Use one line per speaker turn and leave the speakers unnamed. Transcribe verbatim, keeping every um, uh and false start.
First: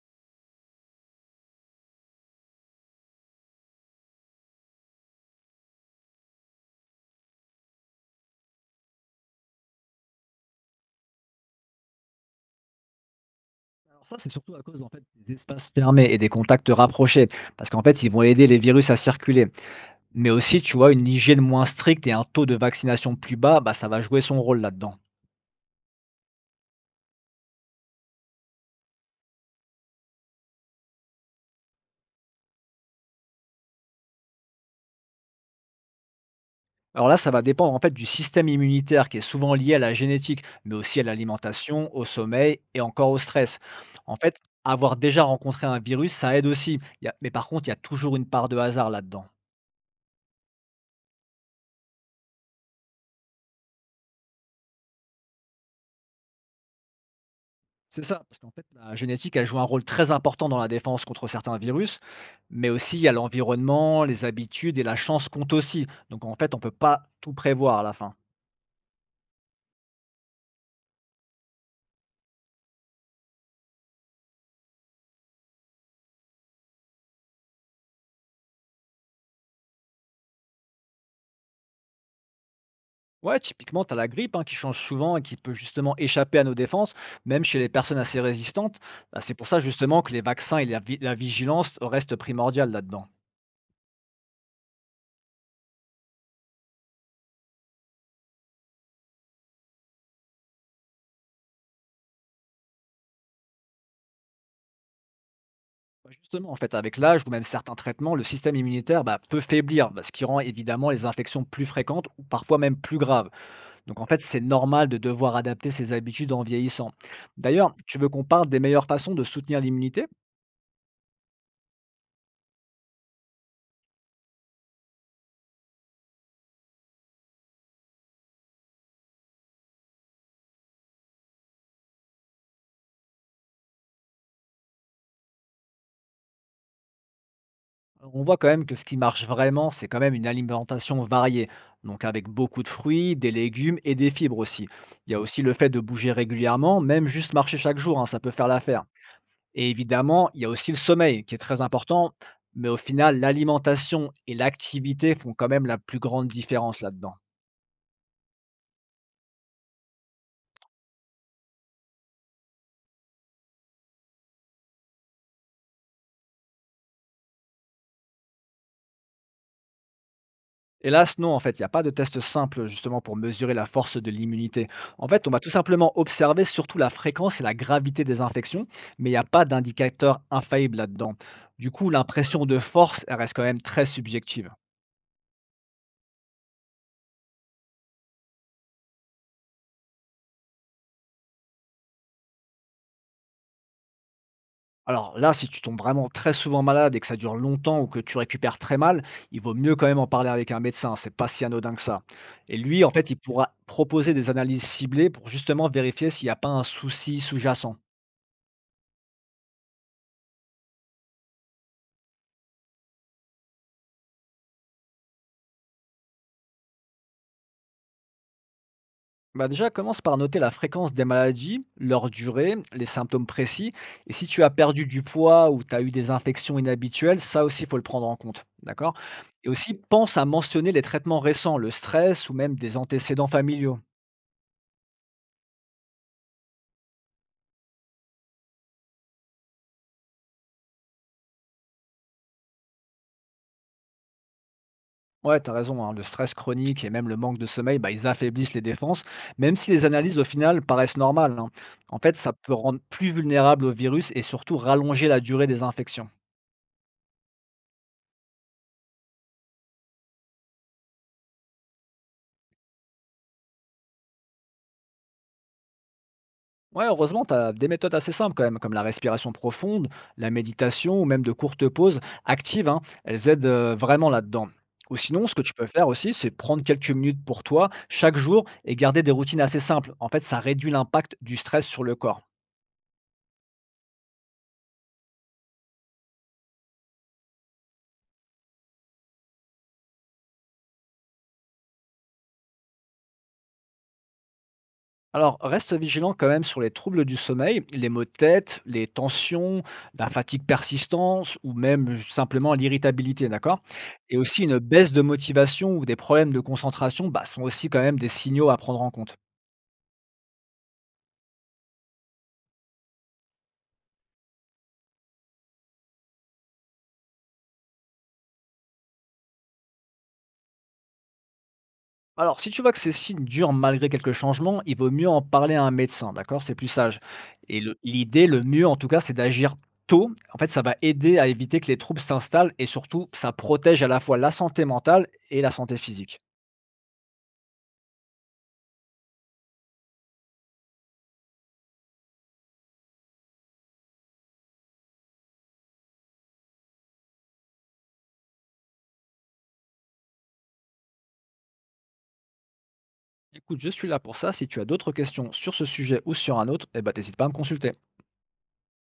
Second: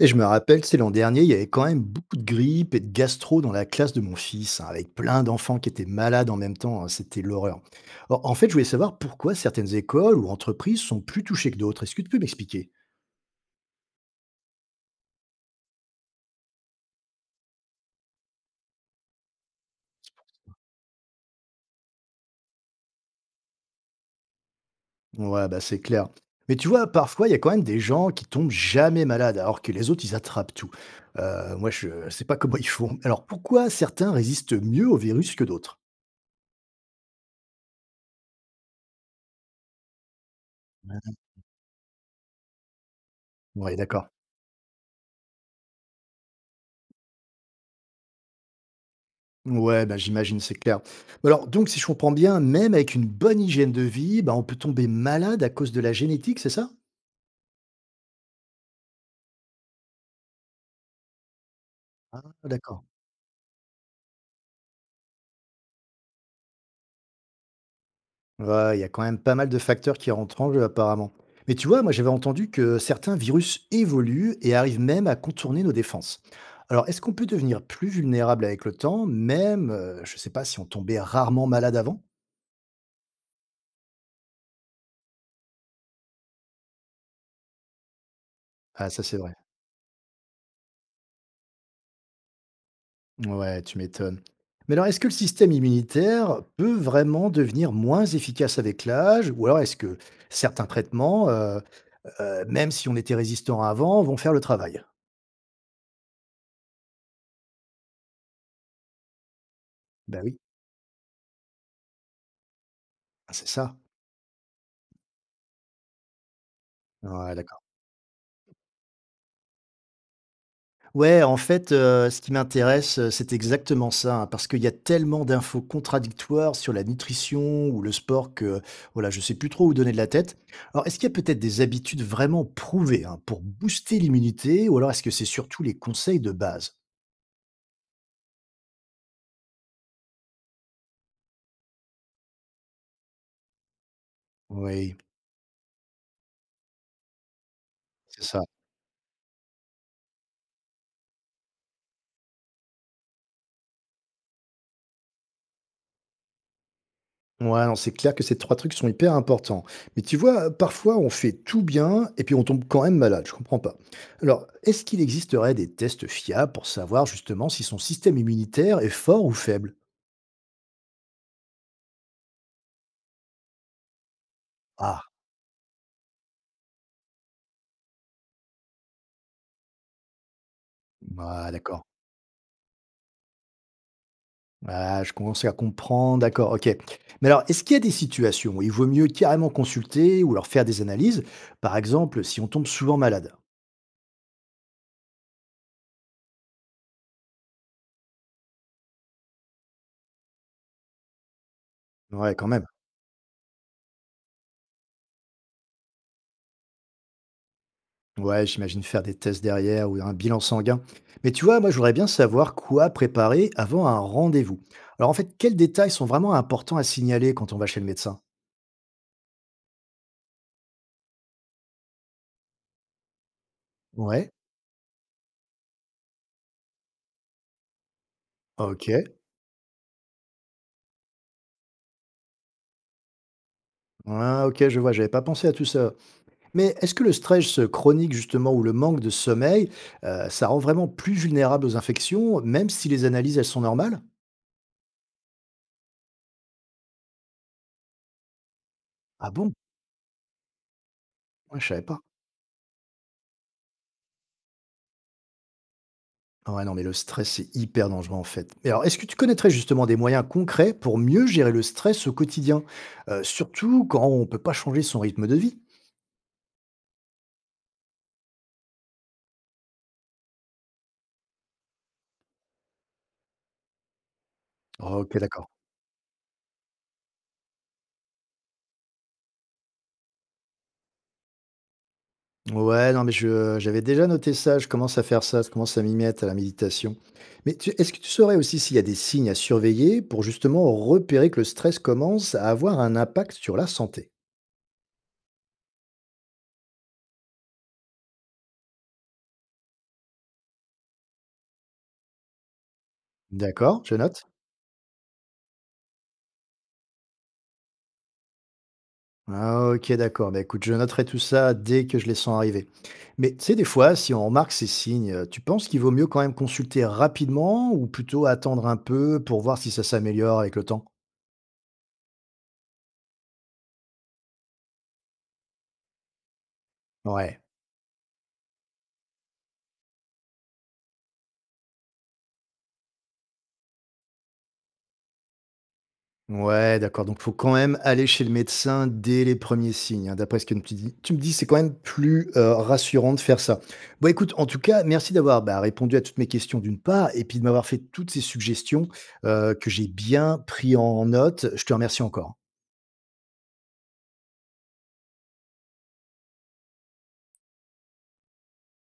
Et je me rappelle, tu l'an dernier, il y avait quand même beaucoup de grippe et de gastro dans la classe de mon fils, hein, avec plein d'enfants qui étaient malades en même temps, hein, c'était l'horreur. Or, En fait, je voulais savoir pourquoi certaines écoles ou entreprises sont plus touchées que d'autres. Est-ce que tu peux m'expliquer?
Alors ça, c'est surtout à cause en fait, des espaces fermés et des contacts rapprochés, parce qu'en fait, ils vont aider les virus à circuler. Mais aussi, tu vois, une hygiène moins stricte et un taux de vaccination plus bas, bah, ça va jouer son rôle là-dedans.
Ouais, bah c'est clair. Mais tu vois, parfois, il y a quand même des gens qui tombent jamais malades, alors que les autres, ils attrapent tout. Euh, moi, je sais pas comment ils font. Alors, pourquoi certains résistent mieux au virus que d'autres?
Alors là, ça va dépendre en fait du système immunitaire qui est souvent lié à la génétique, mais aussi à l'alimentation, au sommeil et encore au stress.
Ouais, d'accord.
En fait, avoir déjà rencontré un virus, ça aide aussi. Il y a- Mais par contre, il y a toujours une part de hasard là-dedans.
Ouais, bah, j'imagine, c'est clair. Mais Alors, donc, si je comprends bien, même avec une bonne hygiène de vie, bah, on peut tomber malade à cause de la génétique, c'est ça?
C'est ça, parce qu'en fait, la génétique, elle joue un rôle très important dans la défense contre certains virus,
Ah,
mais
d'accord.
aussi il y a l'environnement, les habitudes et la chance compte aussi. Donc en fait, on peut pas tout prévoir à la fin.
Ouais, il y a quand même pas mal de facteurs qui rentrent en jeu, apparemment. Mais tu vois, moi, j'avais entendu que certains virus évoluent et arrivent même à contourner nos défenses. Alors, est-ce qu'on peut devenir plus vulnérable avec le temps, même, euh, je sais pas, si on tombait rarement malade avant?
Ouais, typiquement, tu as la grippe hein, qui change souvent et qui peut justement échapper à nos défenses, même chez les personnes assez résistantes.
Ah, ça, c'est
Bah,
vrai.
c'est pour ça justement que les vaccins et la, vi- la vigilance restent primordiales là-dedans.
Ouais, tu m'étonnes. Mais alors, est-ce que le système immunitaire peut vraiment devenir moins efficace avec l'âge, ou alors est-ce que certains traitements, euh, euh, même si on était résistant avant, vont faire le travail?
Bah, justement, en fait, avec l'âge ou même certains traitements, le système immunitaire bah, peut faiblir, bah, ce
Ben
qui
oui,
rend évidemment les infections plus fréquentes ou parfois même plus graves.
ah, c'est ça.
Donc en fait, c'est normal de devoir adapter ses habitudes en vieillissant.
Ouais, d'accord.
D'ailleurs, tu veux qu'on parle des meilleures façons de soutenir l'immunité?
Ouais, en fait, euh, ce qui m'intéresse, euh, c'est exactement ça, hein, parce qu'il y a tellement d'infos contradictoires sur la nutrition ou le sport que, voilà, je sais plus trop où donner de la tête. Alors, est-ce qu'il y a peut-être des habitudes vraiment prouvées, hein, pour booster l'immunité, ou alors est-ce que c'est surtout les conseils de base?
Alors, on voit quand même que ce qui marche vraiment, c'est quand même une alimentation variée, donc avec beaucoup de fruits, des légumes et des fibres aussi.
Oui,
Il y a aussi le fait de bouger régulièrement, même juste marcher chaque jour, hein, ça
c'est
peut
ça.
faire l'affaire. Et évidemment, il y a aussi le sommeil qui est très important, mais au final, l'alimentation et l'activité font quand même la plus grande différence là-dedans.
Ouais, non, c'est clair que ces trois trucs sont hyper importants. Mais tu vois, parfois, on fait tout bien et puis on tombe quand même malade, je comprends pas. Alors, est-ce qu'il existerait des tests fiables pour savoir justement si son système immunitaire est fort ou faible?
Hélas, non, en fait, il n'y a pas de test simple justement pour mesurer la force de l'immunité.
Ah,
En fait, on va tout simplement observer surtout la fréquence et la gravité des infections, mais il n'y a pas d'indicateur infaillible là-dedans.
ah,
Du
d'accord.
coup, l'impression de force, elle reste quand même très subjective.
Ah, je commence à comprendre, d'accord, ok. Mais alors, est-ce qu'il y a des situations où il vaut mieux carrément consulter ou leur faire des analyses, par exemple si on tombe souvent malade?
Alors là, si tu tombes vraiment très souvent malade et que ça dure longtemps ou que tu récupères très mal, il vaut mieux quand même en parler avec un médecin, hein, c'est pas si anodin que ça.
Ouais, quand
Et
même.
lui, en fait, il pourra proposer des analyses ciblées pour justement vérifier s'il n'y a pas un souci sous-jacent.
Ouais, j'imagine faire des tests derrière ou un bilan sanguin. Mais tu vois, moi, je voudrais bien savoir quoi préparer avant un rendez-vous. Alors, en fait, quels détails sont vraiment importants à signaler quand on va chez le médecin?
Bah déjà, commence par noter la fréquence des maladies, leur durée, les symptômes précis. Et si
Ouais,
tu as perdu du poids ou tu as eu des infections inhabituelles, ça aussi, il faut le prendre en compte.
ok.
D'accord? Et aussi, pense à mentionner les traitements récents, le stress ou même des antécédents familiaux.
Ah, ok, je vois, j'avais pas pensé à tout ça. Mais est-ce que le stress chronique, justement, ou le manque de sommeil, euh, ça rend vraiment plus vulnérable aux infections, même si les analyses, elles sont normales?
Ouais, t'as raison, hein, le stress chronique et même le manque de sommeil, bah, ils affaiblissent les défenses,
Ah bon?
même si les analyses au final paraissent normales, hein.
Ouais, je savais
En
pas.
fait, ça peut rendre plus vulnérable au virus et surtout rallonger la durée des infections.
Ouais, non, mais le stress, c'est hyper dangereux en fait. Mais alors, est-ce que tu connaîtrais justement des moyens concrets pour mieux gérer le stress au quotidien? Euh, surtout quand on ne peut pas changer son rythme de vie.
Ouais, heureusement, t'as des méthodes assez simples quand même, comme la respiration profonde, la méditation ou même de courtes pauses actives, hein, elles aident euh, vraiment là-dedans. Ou
Ok,
sinon, ce que
d'accord.
tu peux faire aussi, c'est prendre quelques minutes pour toi chaque jour et garder des routines assez simples. En fait, ça réduit l'impact du stress sur le corps.
Ouais, non, mais je, j'avais déjà noté ça, je commence à faire ça, je commence à m'y mettre à la méditation. Mais tu- est-ce que tu saurais aussi s'il y a des signes à surveiller pour justement repérer que le stress commence à avoir un impact sur la santé?
Alors, reste vigilant quand même sur les troubles du sommeil, les maux de tête, les tensions, la fatigue persistante ou même simplement l'irritabilité, d'accord?
D'accord, je
Et
note.
aussi une baisse de motivation ou des problèmes de concentration bah, sont aussi quand même des signaux à prendre en compte.
Ah, ok, d'accord. Bah, écoute, je noterai tout ça dès que je les sens arriver. Mais tu sais, des fois, si on remarque ces signes, euh, tu penses qu'il vaut mieux quand même consulter rapidement ou plutôt attendre un peu pour voir si ça s'améliore avec le temps?
Alors, si tu vois que ces signes durent malgré quelques changements, il vaut mieux en parler à un médecin, d'accord? C'est plus sage.
Ouais.
Et le- l'idée, le mieux en tout cas, c'est d'agir tôt. En fait, ça va aider à éviter que les troubles s'installent et surtout, ça protège à la fois la santé mentale et la santé physique.
Ouais, d'accord. Donc, faut quand même aller chez le médecin dès les premiers signes, hein. D'après ce que tu dis, tu me dis, c'est quand même plus euh, rassurant de faire ça. Bon, écoute, en tout cas, merci d'avoir bah, répondu à toutes mes questions d'une part et puis de m'avoir fait toutes ces suggestions euh, que j'ai bien pris en note. Je te remercie encore.
Écoute, je suis là pour ça. Si tu as d'autres questions sur ce sujet ou sur un autre, eh ben, t'hésites pas à me consulter.